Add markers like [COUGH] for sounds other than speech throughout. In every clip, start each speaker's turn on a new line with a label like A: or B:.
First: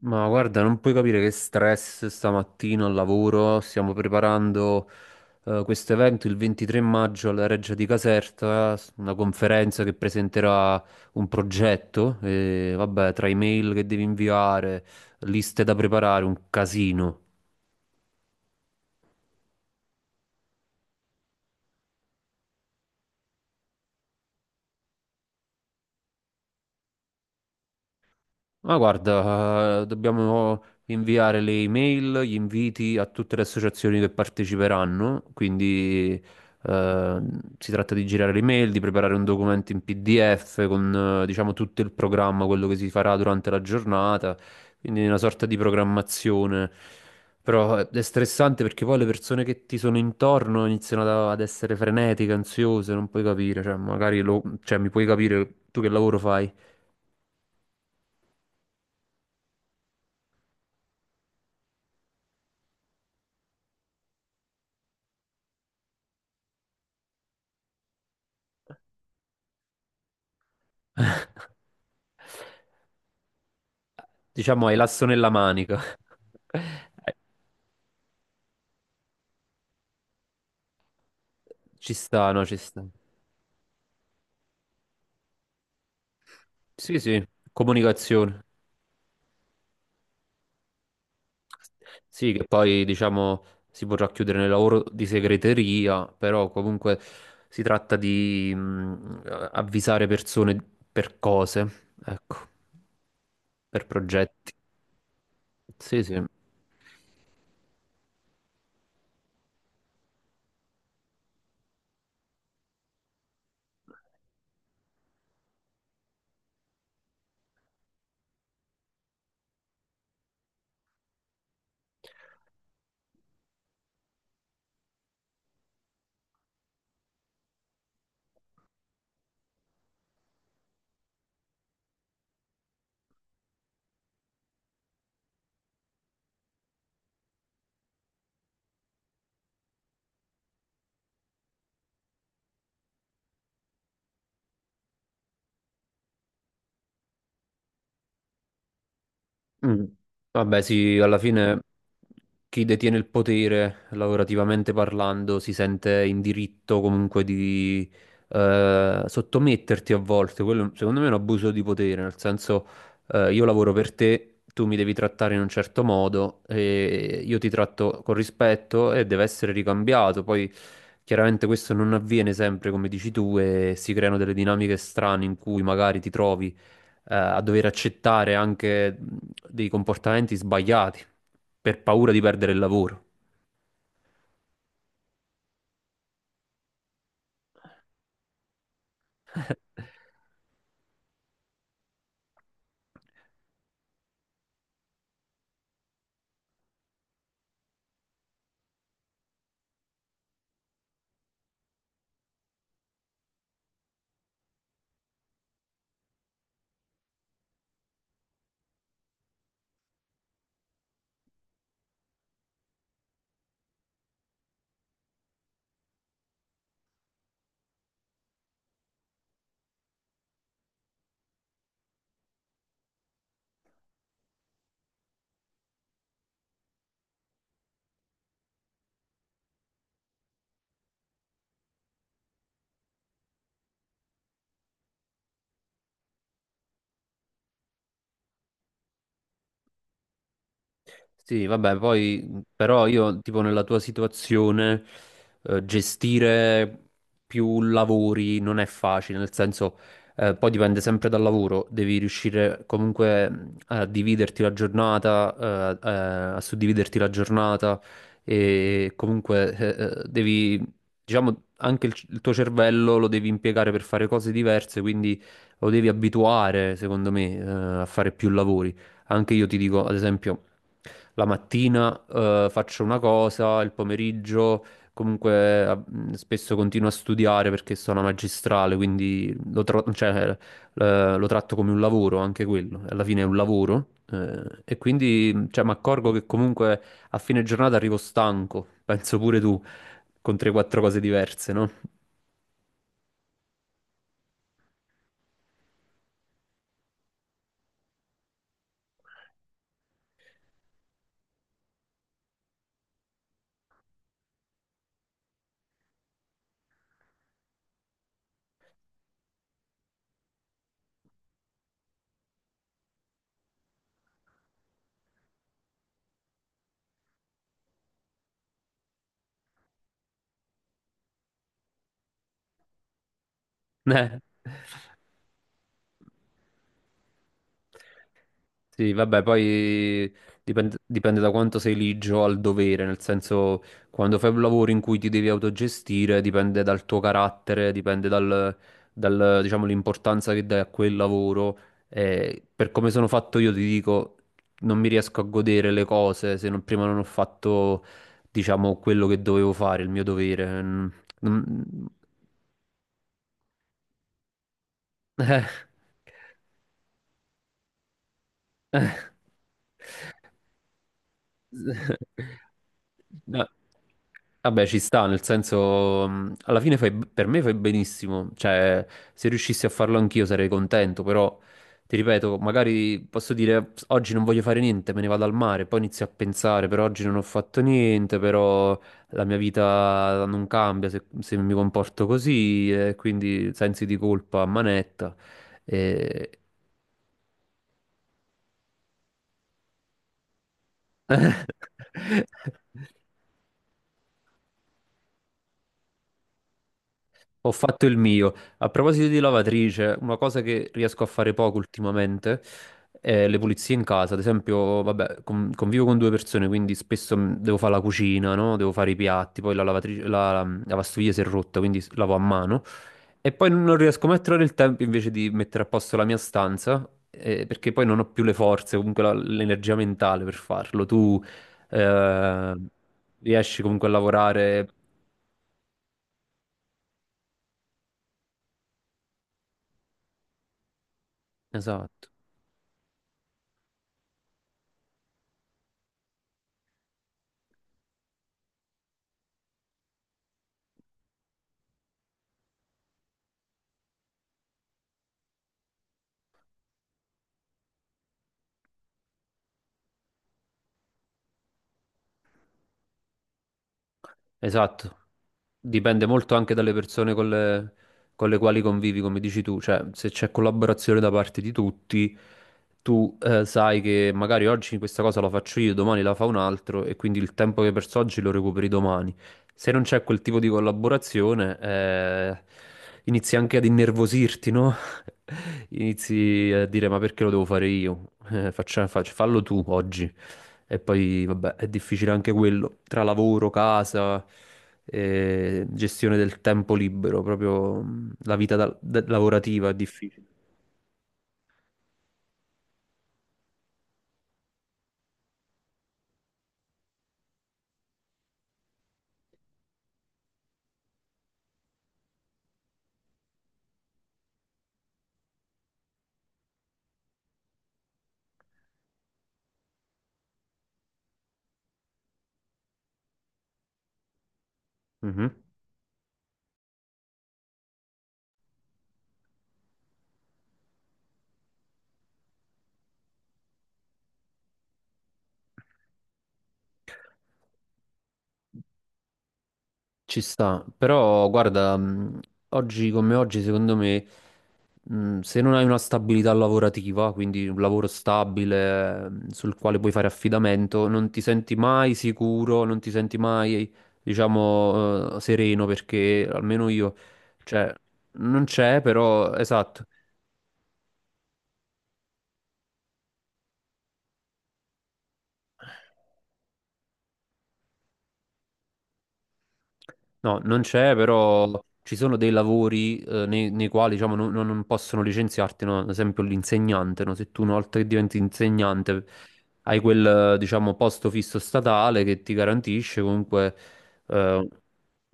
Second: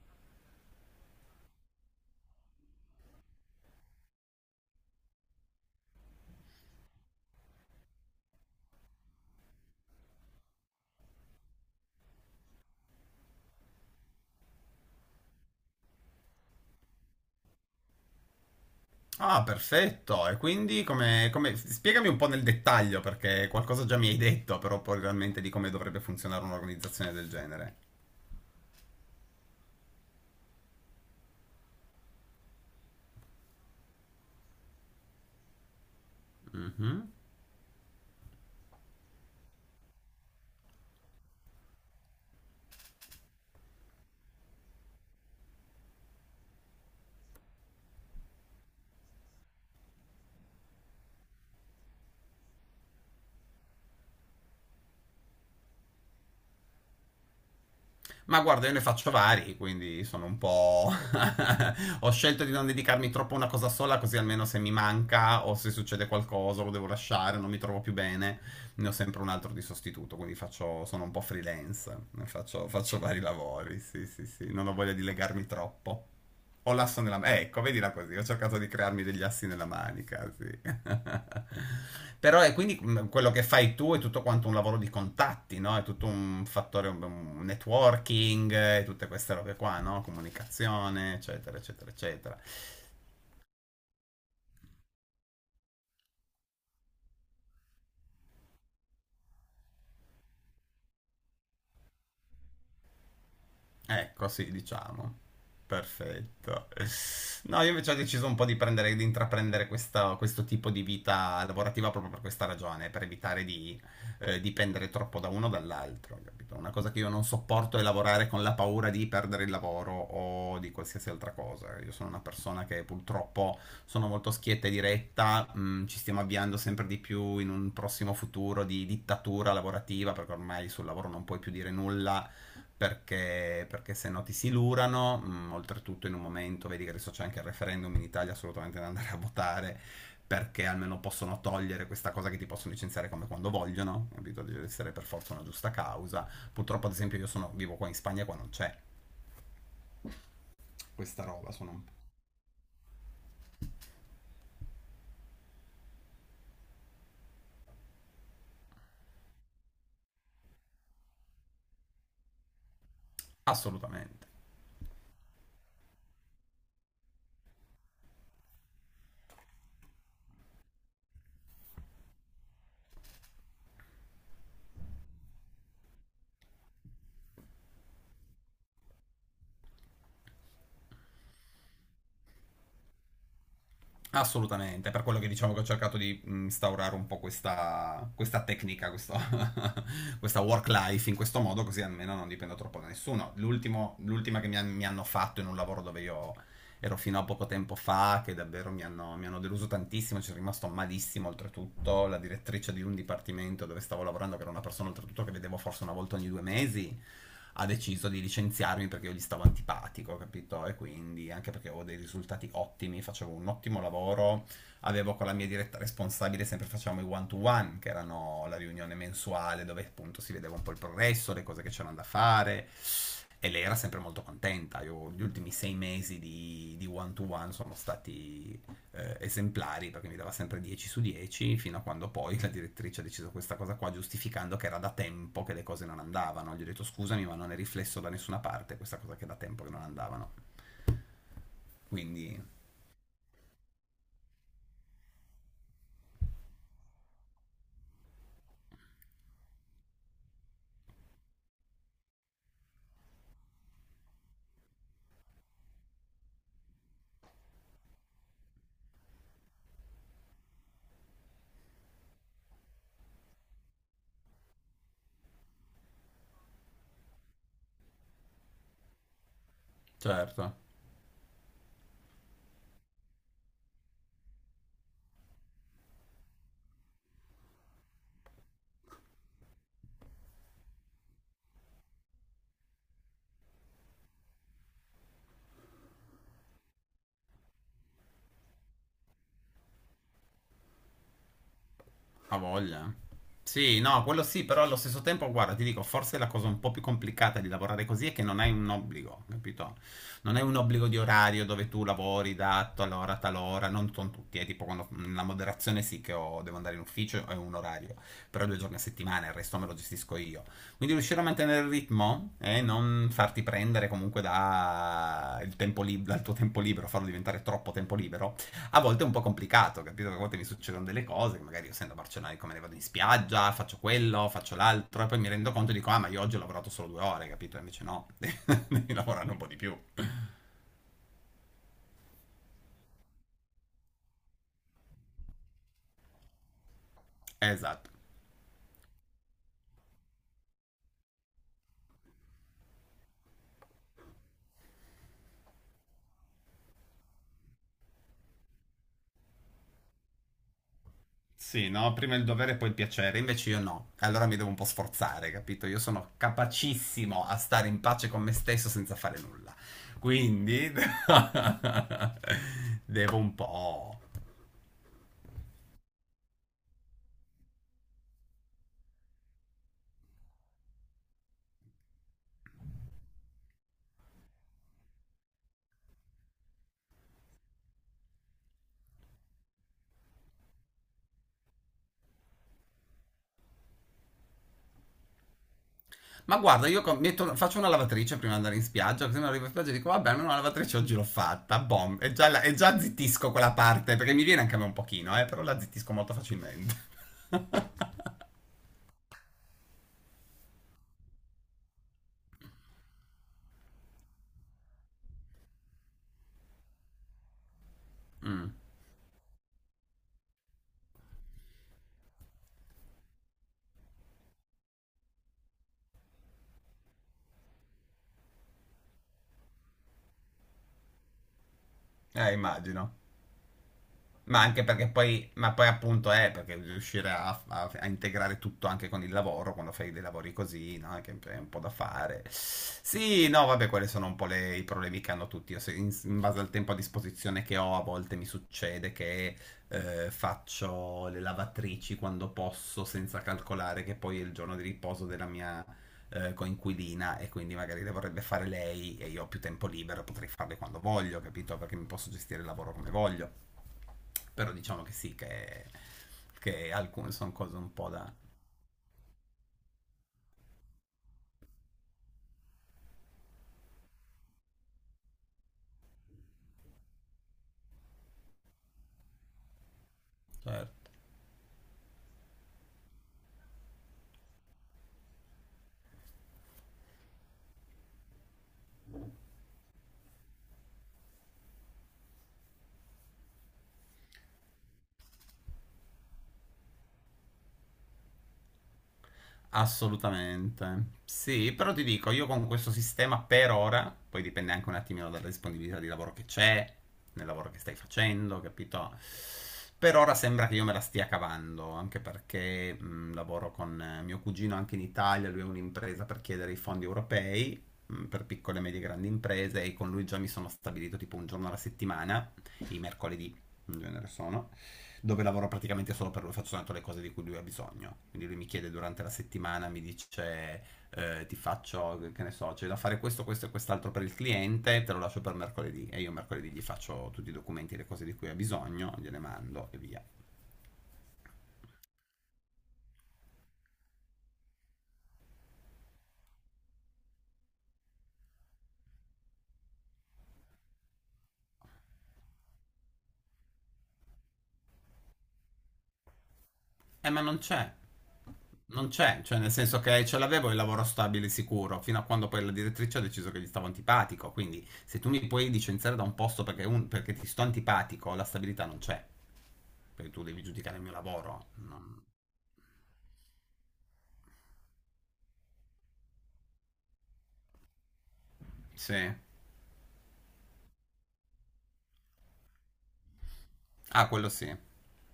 A: Ma guarda, non puoi capire che stress stamattina al lavoro. Stiamo preparando questo evento il 23 maggio alla Reggia di Caserta, una conferenza che presenterà un progetto. E, vabbè, tra email che devi inviare, liste da preparare, un casino.
B: Ah, perfetto. E quindi spiegami un po' nel dettaglio, perché qualcosa già mi hai detto, però poi realmente di come dovrebbe funzionare un'organizzazione del genere.
A: Ma guarda, dobbiamo inviare le email, gli inviti a tutte le associazioni che parteciperanno, quindi
B: Mhm.
A: eh, si tratta di girare le email, di preparare un documento in PDF con diciamo tutto il programma, quello che si farà durante la giornata, quindi una sorta di programmazione. Però è stressante perché poi le persone che ti sono intorno iniziano ad essere frenetiche, ansiose, non puoi capire, cioè magari cioè, mi puoi capire tu che lavoro fai.
B: Ma guarda, io ne faccio vari, quindi sono un po'... [LAUGHS] Ho scelto di non dedicarmi troppo a una cosa sola, così almeno se mi manca o se succede qualcosa o lo devo lasciare, non mi trovo più bene, ne ho sempre un altro di sostituto, quindi faccio... sono un po' freelance, faccio vari lavori, sì, sì, sì,
A: Diciamo
B: non ho
A: hai
B: voglia di
A: l'asso nella
B: legarmi
A: manica.
B: troppo. Ho l'asso nella
A: [LAUGHS]
B: manica, ecco, vedila così, ho cercato di crearmi degli assi nella manica, sì.
A: Ci
B: [LAUGHS]
A: sta,
B: Però
A: no,
B: e
A: ci
B: quindi
A: sta.
B: quello che fai tu è tutto quanto un lavoro di contatti, no? È tutto un fattore,
A: Sì, sì,
B: un
A: comunicazione.
B: networking, tutte queste robe qua, no? Comunicazione, eccetera, eccetera,
A: Sì,
B: eccetera.
A: che poi diciamo si potrà chiudere nel lavoro di segreteria, però comunque si tratta di avvisare persone per cose, ecco, per
B: Ecco, sì,
A: progetti.
B: diciamo.
A: Sì, sì.
B: Perfetto. No, io invece ho deciso un po' di intraprendere questo tipo di vita lavorativa proprio per questa ragione, per evitare di dipendere troppo da uno o dall'altro, capito? Una cosa che io non sopporto è lavorare con la paura di perdere il lavoro o di qualsiasi altra cosa. Io sono una persona che purtroppo sono molto schietta e diretta. Mm, ci stiamo avviando sempre di più in un prossimo futuro di dittatura lavorativa, perché ormai sul lavoro non puoi più dire nulla perché, se no ti silurano, oltretutto in un momento, vedi che adesso c'è anche il referendum in Italia, assolutamente da andare a votare, perché almeno possono togliere questa cosa che ti possono licenziare come quando vogliono, capito? Deve essere per forza una giusta causa. Purtroppo, ad esempio, vivo qua in Spagna, qua non c'è
A: Mm. Vabbè, sì, alla
B: questa roba,
A: fine
B: sono un...
A: chi detiene il potere, lavorativamente parlando, si sente in diritto comunque di sottometterti a volte. Quello, secondo me, è un abuso di potere, nel senso, io lavoro per
B: assolutamente.
A: te, tu mi devi trattare in un certo modo e io ti tratto con rispetto e deve essere ricambiato. Poi, chiaramente, questo non avviene sempre, come dici tu, e si creano delle dinamiche strane in cui magari ti trovi a dover accettare anche dei comportamenti sbagliati per paura di perdere il lavoro.
B: Assolutamente, per quello che diciamo che ho cercato di instaurare un po' questa tecnica, [LAUGHS] questa work life in questo modo, così almeno non dipendo troppo da nessuno. L'ultima che mi hanno fatto in un lavoro dove io ero fino a poco tempo fa, che davvero mi hanno deluso tantissimo, ci sono rimasto malissimo oltretutto, la direttrice di un dipartimento dove stavo lavorando, che era una persona oltretutto che vedevo forse una volta ogni due mesi, ha deciso di licenziarmi perché io gli stavo antipatico, capito? E quindi anche perché avevo dei risultati ottimi, facevo un ottimo lavoro, avevo con la mia diretta responsabile sempre facciamo i one to one, che erano la riunione mensuale dove appunto si vedeva un po' il progresso, le cose che c'erano da fare. E lei era sempre molto contenta. Io, gli ultimi sei mesi di one to one sono stati esemplari, perché mi dava sempre 10 su 10, fino a quando poi la direttrice ha deciso questa cosa qua, giustificando che era da tempo che le cose non andavano. Gli ho detto scusami, ma non è riflesso da nessuna parte questa cosa che è da tempo che non andavano.
A: Sì, vabbè,
B: Quindi,
A: poi però io tipo nella tua situazione gestire più lavori non è facile, nel senso poi dipende sempre dal lavoro, devi riuscire comunque a dividerti la giornata, eh, eh, a suddividerti la giornata e comunque devi, diciamo, anche il tuo cervello lo devi impiegare per fare cose diverse, quindi lo devi abituare, secondo me, a fare più lavori. Anche io ti dico, ad esempio
B: certo.
A: la mattina faccio una cosa, il pomeriggio comunque spesso continuo a studiare perché sono una magistrale, quindi cioè, lo tratto come un lavoro, anche quello, alla fine è un lavoro. E quindi cioè, mi accorgo che comunque a fine giornata arrivo stanco, penso pure tu, con 3-4 cose diverse, no?
B: Ha voglia. Eh? Sì, no, quello sì, però allo stesso tempo, guarda, ti dico, forse la cosa un po' più complicata di lavorare così è che non hai un obbligo, capito? Non hai un obbligo di orario dove tu lavori da tal ora a tal ora, non con tutti, è tipo quando la moderazione sì che devo andare in ufficio, è un orario, però due giorni a settimana, il resto me lo gestisco io. Quindi riuscire a mantenere il ritmo e non farti prendere comunque da dal tuo tempo libero, farlo diventare troppo tempo libero, a volte è un po' complicato, capito? Perché a volte mi succedono delle cose, che magari io essendo barcelonaico me ne vado in spiaggia, faccio
A: Eh,
B: quello, faccio l'altro, e poi mi rendo conto e dico, ah, ma io oggi ho lavorato solo due ore, capito? E invece no,
A: sì,
B: devi [LAUGHS]
A: vabbè,
B: lavorare un po' di più.
A: poi dipende, dipende da quanto sei ligio al dovere, nel senso quando fai un lavoro in cui ti devi autogestire, dipende dal tuo carattere,
B: Esatto.
A: dipende dal, diciamo, l'importanza che dai a quel lavoro. E per come sono fatto io ti dico, non mi riesco a godere le cose se non- prima non ho fatto, diciamo, quello che dovevo fare, il mio dovere. Mm,
B: Sì, no, prima il dovere e poi il piacere, invece io no. Allora mi devo un po' sforzare,
A: [LAUGHS]
B: capito? Io sono capacissimo a stare in pace con me stesso senza
A: eh.
B: fare nulla. Quindi [LAUGHS]
A: [LAUGHS]
B: devo un
A: No,
B: po'.
A: vabbè, ci sta, nel senso, alla fine per me fai benissimo, cioè, se riuscissi a farlo anch'io sarei contento, però, ti ripeto, magari posso dire, oggi non voglio fare niente, me ne vado al mare, poi inizio a pensare, però oggi non ho fatto niente, però la mia vita non cambia se, se mi comporto così, e quindi sensi di colpa a manetta,
B: Ma
A: e...
B: guarda, io faccio una lavatrice prima di andare in spiaggia, così mi arrivo in spiaggia e dico, vabbè, almeno una lavatrice oggi l'ho fatta, bom, e già, e già
A: [LAUGHS]
B: zittisco quella parte, perché mi viene anche a me un pochino, però la zittisco molto facilmente.
A: Ho fatto il mio. A proposito di lavatrice, una cosa che riesco a fare poco ultimamente è le pulizie in casa. Ad esempio, vabbè, convivo con due persone, quindi spesso devo fare la cucina,
B: Mm.
A: no? Devo fare i piatti, poi la lavatrice, la lavastoviglie si è rotta, quindi lavo a mano. E poi non riesco mai a trovare il tempo invece di mettere a posto la mia stanza, perché poi non ho più le forze, comunque l'energia mentale per farlo. Tu eh,
B: Immagino.
A: riesci comunque a
B: Ma anche
A: lavorare.
B: perché poi, ma poi appunto è perché riuscire a integrare tutto anche con il lavoro, quando fai dei lavori così, no? Che è un po' da
A: Esatto.
B: fare. Sì, no, vabbè, quelli sono un po' i problemi che hanno tutti. Io in base al tempo a disposizione che ho, a volte mi succede che faccio le lavatrici quando posso, senza calcolare che poi è il giorno di riposo della mia coinquilina, e quindi magari le vorrebbe fare lei e io ho più tempo libero, potrei farle quando voglio, capito? Perché mi posso gestire il lavoro come voglio. Però diciamo che
A: Esatto,
B: sì,
A: dipende molto anche dalle
B: che alcune
A: persone
B: sono cose un po' da...
A: con le quali convivi, come dici tu, cioè se c'è collaborazione da parte di tutti, tu sai che magari oggi questa cosa la faccio io, domani la fa un altro e quindi il tempo che perso oggi lo recuperi domani. Se non c'è quel tipo di
B: Certo.
A: collaborazione, inizi anche ad innervosirti, no? [LAUGHS] Inizi a dire ma perché lo devo fare io? Fallo tu oggi. E poi, vabbè, è difficile anche quello. Tra lavoro, casa, gestione del tempo libero, proprio la vita lavorativa è difficile.
B: Assolutamente. Sì, però ti dico, io con questo sistema per ora, poi dipende anche un attimino dalla disponibilità di lavoro che c'è, nel lavoro che stai facendo, capito? Per ora sembra che io me la stia cavando, anche perché lavoro con mio cugino anche in Italia, lui ha un'impresa per chiedere i fondi europei per piccole, medie e grandi imprese, e con lui già mi sono stabilito tipo un giorno alla settimana, i mercoledì in genere sono dove
A: Mhm.
B: lavoro praticamente solo per lui, faccio soltanto le cose di cui lui ha bisogno. Quindi lui mi chiede durante la settimana, mi dice ti faccio, che ne so, c'è da fare questo, questo e quest'altro per il cliente, te lo lascio per mercoledì e io mercoledì gli faccio tutti i documenti e le cose di cui ha bisogno, gliele mando e via.
A: Ci sta. Però, guarda, oggi come oggi, secondo me. Se non hai una stabilità lavorativa, quindi un lavoro stabile sul quale puoi fare affidamento, non ti senti mai sicuro, non ti senti mai, diciamo, sereno perché almeno io,
B: Ma non
A: cioè,
B: c'è.
A: non c'è,
B: Non c'è,
A: però,
B: cioè nel senso
A: esatto.
B: che ce l'avevo il lavoro stabile sicuro, fino a quando poi la direttrice ha deciso che gli stavo antipatico, quindi se tu mi puoi licenziare da un posto perché, perché ti sto antipatico, la stabilità non c'è, perché tu
A: No,
B: devi
A: non
B: giudicare il mio
A: c'è,
B: lavoro.
A: però ci
B: Non-
A: sono dei lavori nei, nei quali diciamo, non possono licenziarti, no? Ad esempio l'insegnante, no? Se tu una volta che diventi insegnante
B: Sì.
A: hai quel diciamo, posto fisso statale che ti garantisce comunque,
B: Ah, quello
A: eh,
B: sì.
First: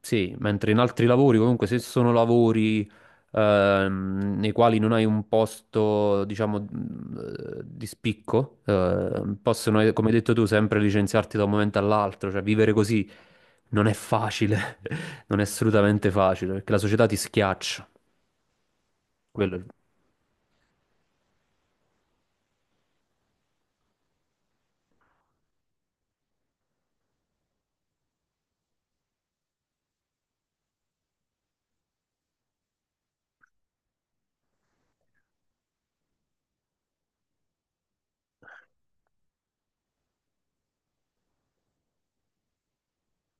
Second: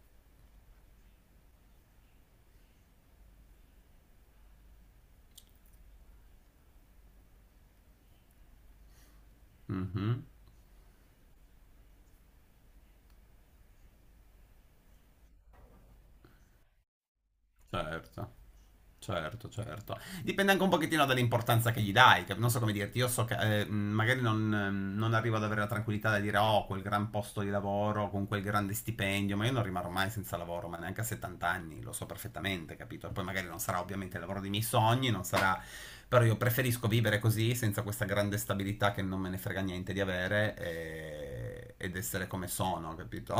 A: sì, mentre in altri lavori comunque se sono lavori nei quali non hai un posto, diciamo, di spicco, possono, come hai
B: Mhm.
A: detto tu, sempre licenziarti da un momento all'altro, cioè vivere così non è facile, [LAUGHS] non è assolutamente facile, perché la società ti schiaccia.
B: Certo. Certo,
A: Quello-
B: certo. Dipende anche un pochettino dall'importanza che gli dai. Che- non so come dirti, io so che magari non arrivo ad avere la tranquillità da dire oh, quel gran posto di lavoro con quel grande stipendio, ma io non rimarrò mai senza lavoro, ma neanche a 70 anni, lo so perfettamente, capito? E poi magari non sarà ovviamente il lavoro dei miei sogni, non sarà... Però io preferisco vivere così, senza questa grande stabilità che non me ne frega niente di avere, ed essere come sono, capito?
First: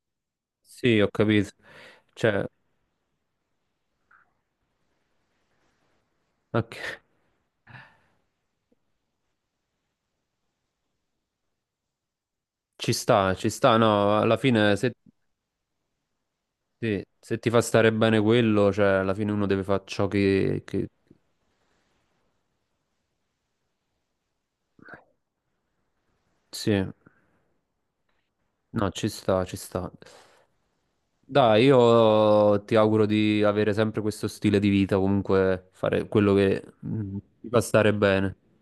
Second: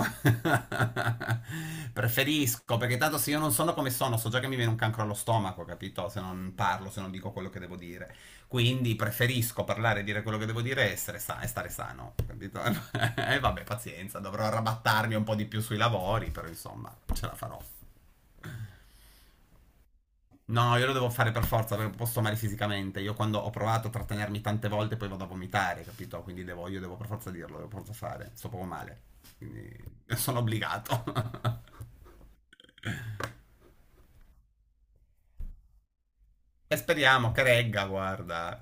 A: Sì, ho capito.
B: [LAUGHS]
A: Cioè,
B: Preferisco, perché tanto se io non sono come sono, so già che mi viene un cancro allo stomaco, capito? Se non parlo,
A: ok,
B: se non dico quello che devo dire. Quindi preferisco parlare e dire quello che devo dire e, e stare sano, capito?
A: ci sta,
B: E [LAUGHS]
A: ci
B: vabbè,
A: sta, no,
B: pazienza,
A: alla
B: dovrò
A: fine se,
B: arrabattarmi un po' di più sui lavori, però insomma,
A: sì,
B: ce la
A: se ti fa
B: farò.
A: stare bene quello, cioè alla fine uno deve fare ciò
B: No, io
A: che...
B: lo devo fare per forza perché non posso male fisicamente. Io quando ho provato a trattenermi tante volte poi vado a vomitare, capito? Quindi devo, io
A: Sì,
B: devo per forza dirlo, devo per forza fare. Sto proprio
A: no,
B: male.
A: ci sta, ci
B: Quindi
A: sta.
B: sono obbligato.
A: Dai,
B: [LAUGHS]
A: io ti auguro di avere sempre questo stile di vita, comunque fare quello che
B: E speriamo che
A: ti fa
B: regga,
A: stare bene.
B: guarda.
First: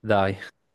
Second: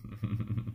A: Dai.